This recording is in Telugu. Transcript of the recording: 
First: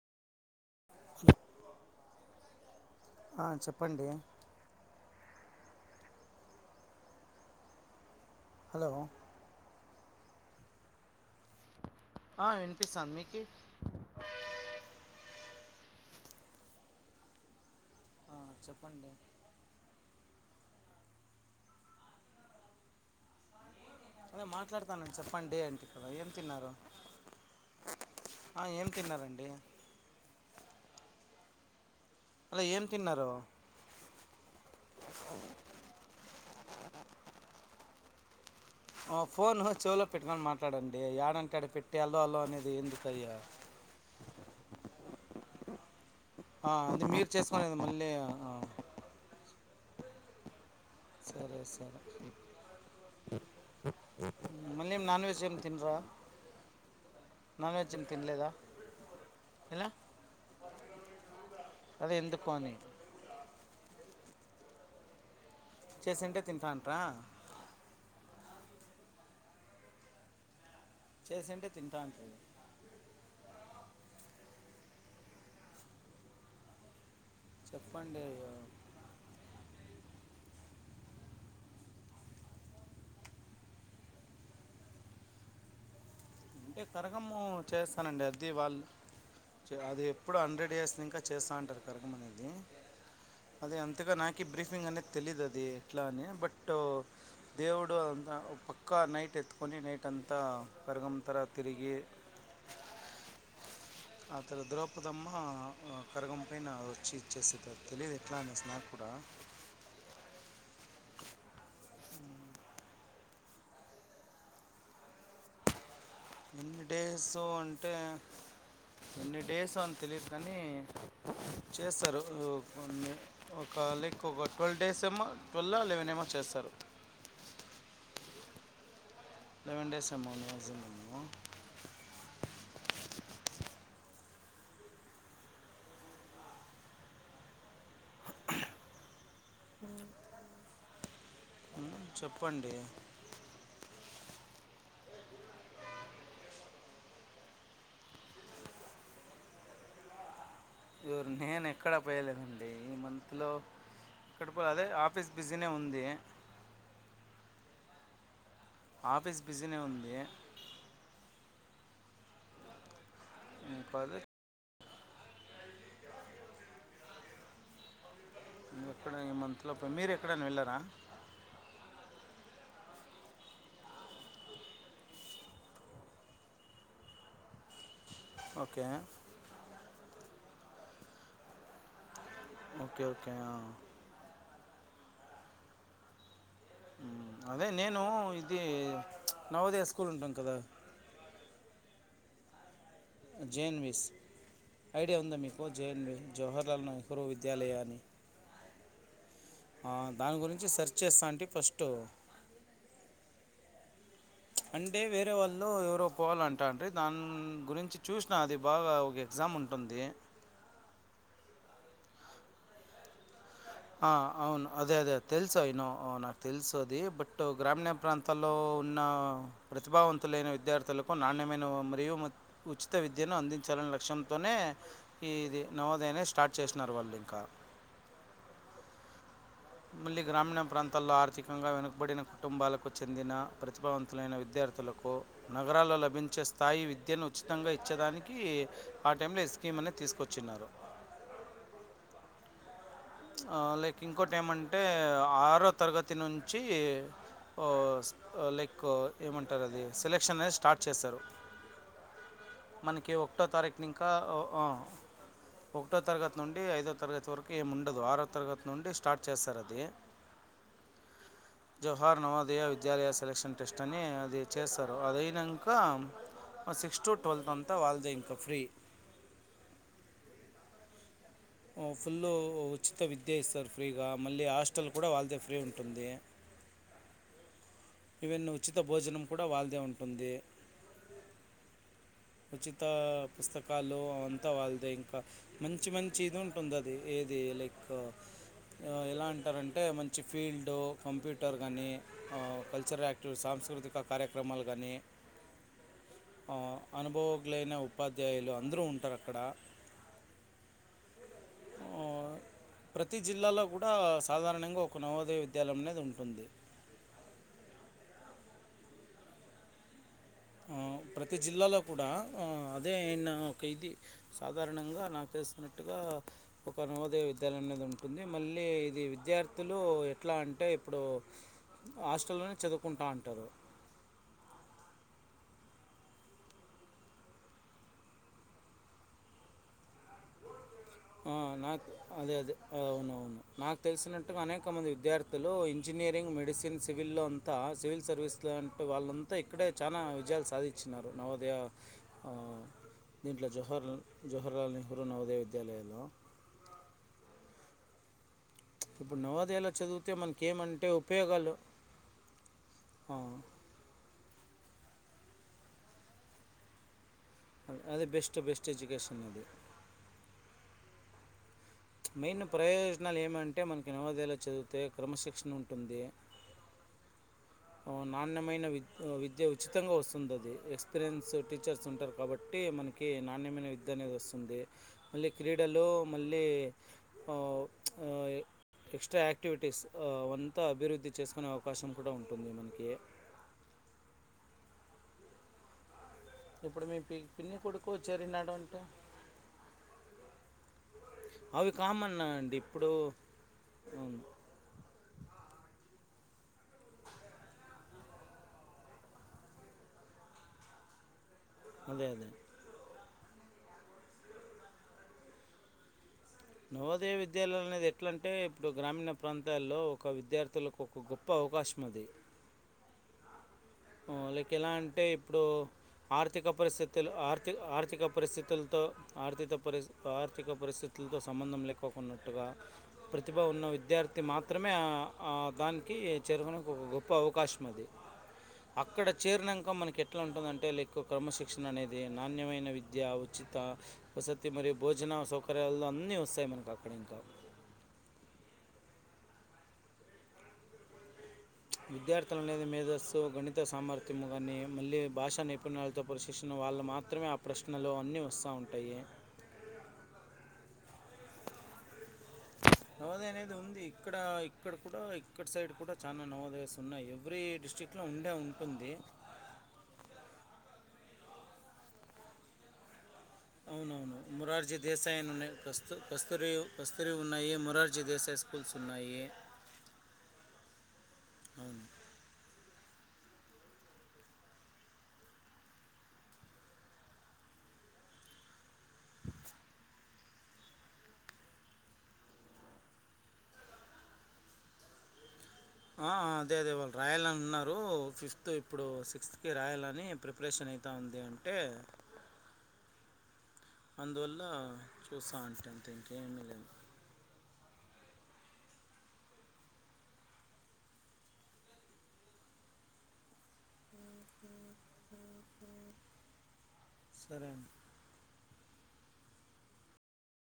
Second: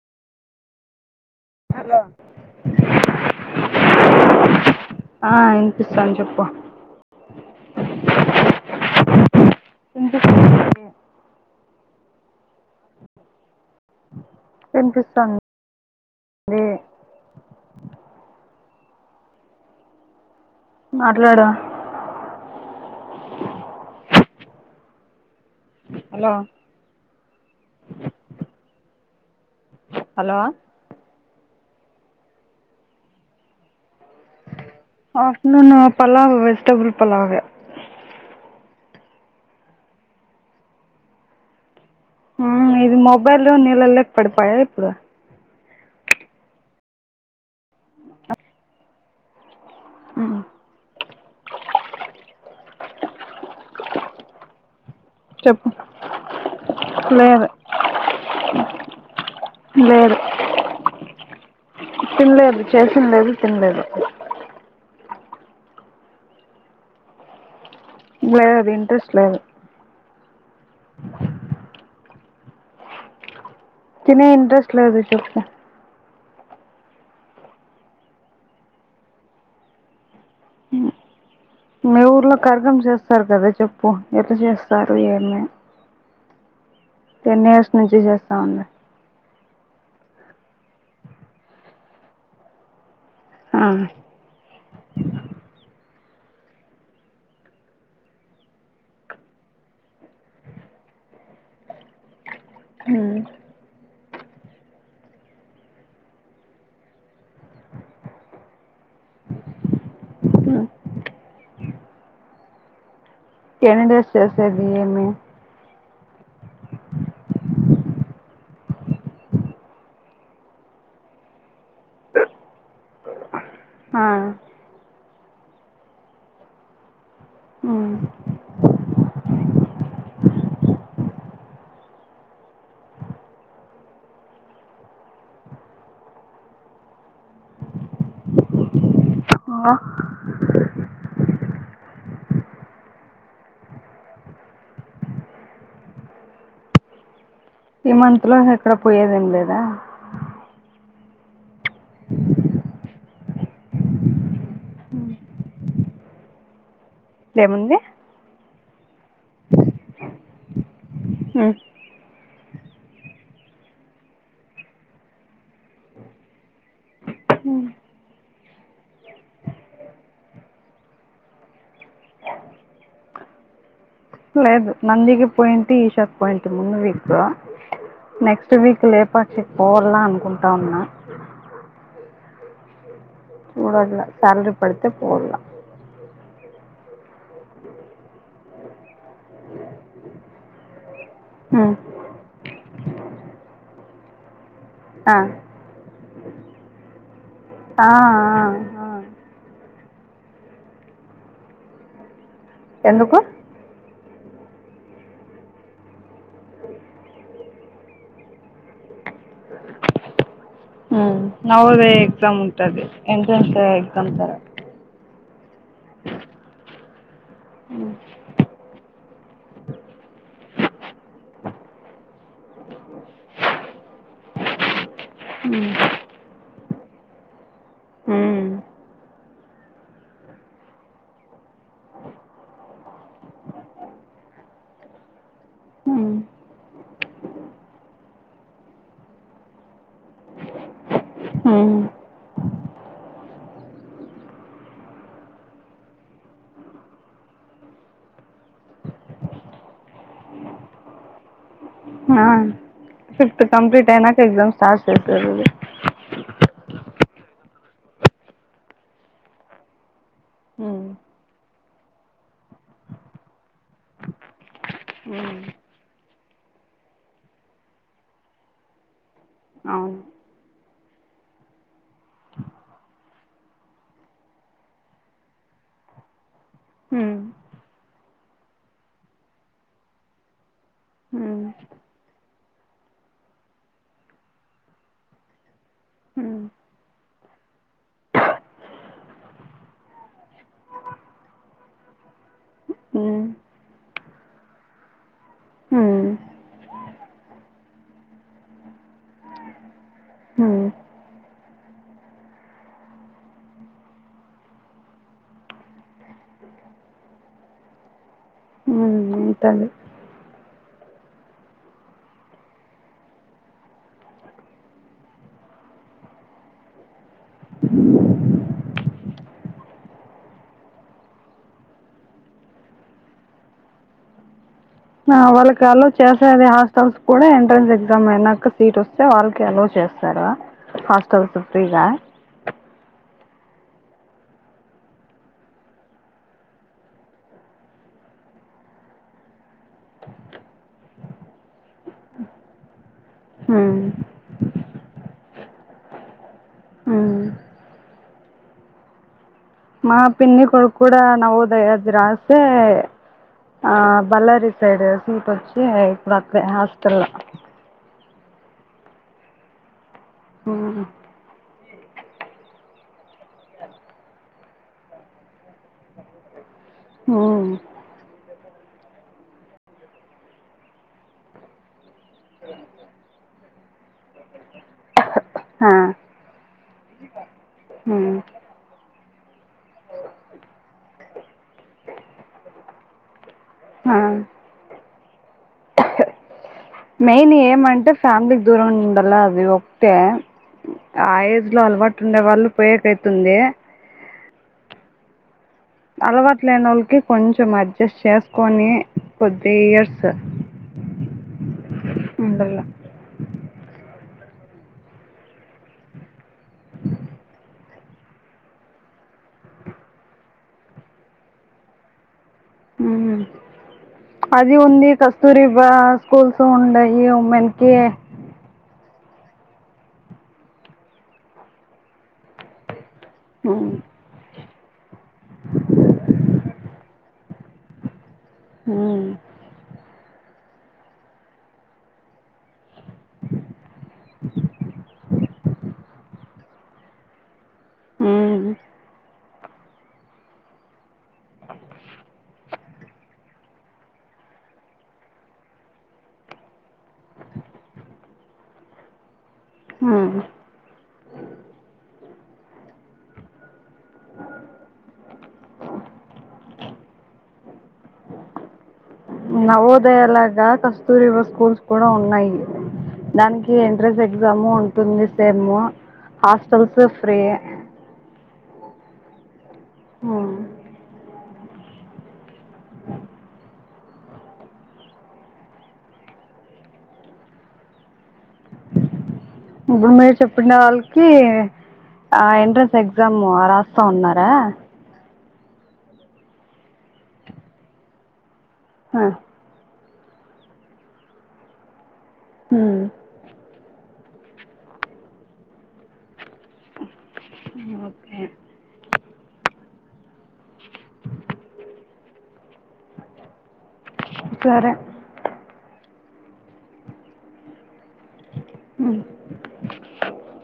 హలో [inaudible] ఆ చెప్పండి ఆ ఇనిపిస్తాంది చెప్పు హలో ఇనిపిస్తుందండీ ఆ వినిపిస్తాంది మీకీ వినిపిస్తాం దీ ఆ చెప్పండి మాట్లాడు అదే మాట్లాడుతాన చెప్పండి అని ఏం హలో తిన్నారు ఆ ఏం తిన్నారండి హలో హలో ఏం తిన్నారు ఆఫ్టర్నూన్ పలావ్ వెజిటబుల్ పలావే ఓ ఫోనూ చెవులో పెట్టుకొని మాట్లాడండి ఏడంటాడ పెట్ ఆ ఇది మొబైలు నీళ్లలోకి పడిపోయా ఇప్పుడు ఆ అది మీరు చేసుకొనేది మళ్ళీ ఉమ్ సరే సరే మళ్ళీ నాన్ వెజ్ ఏమి చెప్పు తినరా లేదు నాన్ వెజ్ ఏమి తినలేదా ఎలా లేదు అదే ఎందుకు అని తిన్లేదు చేసింటే తింటాంట్రా లేదు ఇంట్రెస్ట్ లేదు చేసింటే తింటా తిన ఇంట్రెస్ట్ లేదు చెప్పు చెప్పండి మీ ఊర్లో కరకం చేస్తారు కదా చెప్పు ఎట్ల చేస్తారు ఏంది అంటే కరగమ్ము చేస్తానండి చేస్తా అది ఉన్నారు వాళ్ అది ఎప్పుడు హండ్రెడ్ ఇయర్స్ ఇంకా చేస్తాంటారు కరగమనేది ఆ అదే అంతగా నాకే బ్రీఫింగ్ అనేది తెలీదది ఇట్లా అని బట్ దేవుడు అంత పక్కా నైట్ ఎత్తుకొని నైట్ అంతా పెరగం తరతిరిగీ హు ఆ తర ద్రౌపదమ్మ కరగం పైన వచ్చి ఇచ్చేసే త తెలియదు ఎట్లా అనేస్ నాక్కూడా మ్ ఎన్ని డేస్ చేసేది ఇయన్నీ ఎన్ని డేసు అంటే ఎన్ని డేసు అని తెలీదు గానీ చేస్తారు కొన్ని ఒక ఆ లైక్ ఒక టువల్వ్ డేస్ [inaudible] ట్వల్వ్ ఆ లెవెన్ ఏమో చేస్తారు మ్ లెవెన్ డేస్ ఏమో [inaudible] ఆ చెప్పండి ఈ మంత్ లో ఎక్కడ పోయేదేం లేదా ఎవరు నేనెక్కడా పోయేద్ లేదండి ఈ మంత్లో ఎక్కడ పో అదే ఆఫీస్ బిజీనే ఉంది ఉంది ఆఫీస్ బిజీనే ఉంది మ్ ఇంకది ఎక్కడ ఈ మంత్లో పోయి మీరెక్కడైనా వెళ్ళారా లేదు నందికి పోయింటి ఈషాకి పోయింటి ముందు వీక్ నెక్స్ట్ వీక్ ఓకే లేపాక్షికి పోవలా అనుకుం త్తాన్నా ఓకే ఓకే ఆ. చూడదుల సాలరి పడితే పోడలా మ్ అదే నేను ఇది నవోదయ స్కూల్ ఉంటుం కదా ఉ జె యెన్ వి స్ ఆ ఐడియా ఉందా మీకు జే ఎన్ వి జహర్లాల్ నెహ్ హ్రు ఆ విద్యాలయాన్ని ఆ ఆ ఆ దాని గురించి సెర్చ్ చేస్తా అంటే ఫస్ట్ ఎందుకు అంటే వేరే వాళ్ళు ఎవరో పోవాలంటాండ్రి దాని గురించి చూసినా అది బాగా ఒక ఎగ్జామ్ ఉంటుంది మ్ నవోదయ ఎగ్జాం ఉంటది ఆ, [unintelligible] అవును అదే అదే తెలుసు ఐ నో నాకు తెల్స్ [unintelligible] ది బట్ టు గ్రామీణ ప్రాంతాల్లో ఉన్న ప్రతిభావంతులైన విద్యార్థులకు నాణ్యమైన మరియు ఉచిత విద్యను అందించాలనే లక్ష్యంతోనే ఇది నమోదయా ని స్టార్ట్ చేస్ న్నారు వాళ్ళు ఇంకా మ్ మళ్ళీ గ్రామీణ ప్రాంతాల్లో ఆర్థికంగా వెనుకబడిన కుటుంబాలకు చెందిన ప్రతిభావంతులైన విద్యార్థులకు నగరాల్లో ఉమ్ లభించే స్థాయి విద్యను ఉచితంగా ఇచ్చేదానికి ఆ టైంలో ఈ స్కీం ని తీసుకొచ్చిన్నారు ఉమ్ లైక్ ఇంకోటేమంటే ఆరో తరగతి నుంచి ఓ లైక్ ఏమంటారది సెలెక్షన్ అనేది స్టార్ట్ చేశారు ఆ మనకి ఫిఫ్త్ ఒకటో కంప్లీట్ తారీఖునింకా అయినాక ఎగ్జామ్ ఆ స్టార్ట్ చేశారు ఇది ఒకటో తరగతి నుండి ఐదో తరగతి తుర్కే ముం ఉండదు ఆరో తరగతి నుండి స్టార్ట్ చేస్తారు అది ఉమ్ జవహర్ నవోదయ విద్యాలయ సెలక్షన్ టెస్ట్ అని అది చేస్తారు అద ఉమ్ అయినంక సిక్స్ టు ట్వెల్త్ అంతా వాళ్ళదే ఇంక ఫ్రీ అవును ఫుల్ ఉచిత విద్య ఇస్తారు ఫ్రీగా మళ్ళీ హాస్టల్ కూడా వాళ్ళదే ఫ్రీ ఉంటుంది ఉమ్ ఇవన్నీ ఉచిత భోజనం కూడా వాళ్ళదే ఉంటుంది ఉచిత పుస్తకాలు అ అంతా వాళ్ళదే ఇంకా మంచి మంచి ఇది ఉమ్ ఉంటుంది అది ఏది లైక్ ఎలా అంటారంటే మంచి ఫీల్డ్ కంప్యూటర్ గానీ కల్చరల్ యాక్టివి సాంస్కృతిక కార్యక్రమాలు గానీ ఉ అనుభవజ్ఞులైన ఉపాధ్యాయులు అందరూ ఉంటరు అక్కడ ఉ ప్రతి జిల్లాలో కూడా సాధారణంగా ఒక నవోదయ విద్యాలయం అనేది ఉంటుంది ఉంటాలి ఉ ప్రతి జిల్లాలో కూడా అదేనా ఒక ఇది సాధారణంగా నాకు తెలిసినట్టుగా ఒక నవోదయ విద్యాలయం అనేది ఉంటుంది మళ్ళీ ఇది విద్యార్థులు ఎట్లా అంటే ఇప్పుడు హాస్టల్లోనే చదువుకుంటా అంటరు వాళ్ళకి అలోవ్ చేసేది హాస్టల్స్ కూడా ఎంట్రెన్స్ ఎగ్జామ్ అయినాక సీట్ వస్తే వాళ్ళకి అలో చేస్తారా ఆ నాకు అదే అదే అవునవును నాకు తెలిసినట్టుగా అనేక మంది విద్యార్థులు ఇంజనీరింగ్ మెడిసిన్ సివిల్లో అంతా సివిల్ సర్వీస్ లాంటి వాళ్ళంతా ఇక్కడే చానా విజయాలు సాధించినారు నవోదయ ఉ దీంట్లో ఉమ్ జహర్లు జహర్లాల్ నెహ్రూ నవోదయ తెలెను ఉమ్ మా చదివితే పిన్ని మనకి కొడుకు ఏమంటే కూడా ఉపయోగాలు నవోదయ ది రాసే ఆ, ఆ బళ్ళారి సైడే సిటు అచ్చి బక్కే హాస్టలో అదే బెస్ట్ బెస్ట్ ఎజ్యుకేషన్ అది ఉ హు మెయిన్ ప్రయోజనాలు ఏమంటే మనకి నవోదయలో చదివితే క్రమశిక్షణ ఉంటుంది హ నాణ్యమైన వి విద్య ఉచితంగా వస్తుంది అది ఎక్స్పీరియన్స్ టీచర్స్ ఉంటరు కాబట్టి మనకి నా నాణ్యమైన విద్య అనేది వస్తుంది మళ్ళీ ఆ! క్రీడలు మళ్ళీ ఒ హ్మ్. అయి కి ఎక్స్ట్రా యాక్టివిటీస్ అవంత అభివృద్ధి చేసుకునే అవకాశం కూడా ఉం పందోమిదికే ఆ ఇప్పుడు మీ పి మెయిన్ పిన్ని ఏమంటే కొడుకు ఫ్యామిలీకి చేరినాడు దూరం అంటే ఉండాల అది ఒకటే ఆ ఏజ్ లో అవి అలవాటు కామన్ ఉండే వాళ్ళు అండి ఇప్పుడు పోయేకైతుంది అవును, అలవాట్ లేనొల్కి కొంచెం అడ్జస్ట్ చేసుకొని కొద్ది ఇయర్స్ అదే అదే ఉండళ్ల నవోదయ విద్యాలు అనేది ఎట్లంటే ఇప్పుడు గ్రామీణ ప్రాంతాల్లో ఒక విద్యార్థులకు ఒక గొప్ప అవకాశముంది ఉ లైక్ ఎలా అంటే ఇప్పుడు బా స్కూల్స్ ఆర్థిక ఉండయి పరిస్థితులు ఆర్థి ఉమెన్‌కి. ఆర్థిక పరిస్థితులతో ఆర్థిత పరిస్ ఆర్థిక పరిస్థితులతో సంబంధం లేకోకున్నట్టుగా ప్రతిభ ఉన్న హ్మ్. విద్యార్థి మా మాత్రమే ఆ ఆ దానికి చేరుకొనుకు ఒక గొప్ప అవకాశం అది హ్మ్. అక్కడ చేరినంక మనకి ఎ ఎట్ల ఉంటుందంటే లైక్ క్రమశిక్షణ అనేది నాణ్యమైన వి విద్య ఉచిత వసతి మరియు భోజన సౌ ప్రలలు అన్నీ వస్తాయి [unintelligible] [unintelligible] హమ్ విద్యార్థులనేది మేధస్సు గణిత సామర్థ్యము కానీ మళ్ళీ భాషా నైపుణ్యాలతో పరిశీలిక్షిన వాళ్ళు మాత్రమే ఆ ప్రశ్నలు అన్నీ వస్తూ ఉంటాయి ఆ నవోదయ్ అనేది ఉంది ఇక్కడ ఇక్కడ కూడా ఇక్కడ సైడ్ కూడా చాలా నవోదయస్ ఉన్నాయి ఎవ్రీ డిస్టి్రిక్ట్లో ఉండే ఉంటుంది నవోదయలాగా కస్తూరివ స్కూల్స్ కూడా ఉన్నాయి దానికి ఎంట్రన్స్ అవునవును ఎగ్జాము మురార్జీ ఉంటుంది దేసాయని ఉన్నాయిూ same Kasturi hostels Kasturi free ఉన్నాయి మురార్జీ దేసాయి స్కూల్స్ ఉన్నాయి ఆ అవును ఇప్పుడు మీరు చెప్పిన వాళ్ళకి ఆ ఎంట్రన్స్ ఎగ్జామ్ రాస్తా ఉన్నారా ఆ అదే అదే వాళ్ళు రాయాలని ఉన్నారు ఫిఫ్ ఇప్పుడు సిక్స్త్ కి రాయాలని అని ప్రిపరేషన్ అయిత ఉంది అంటే హ అందువల్ల చూస్తా అంటానుంకేమి ఒకే ఇప్పురే సరం హమ్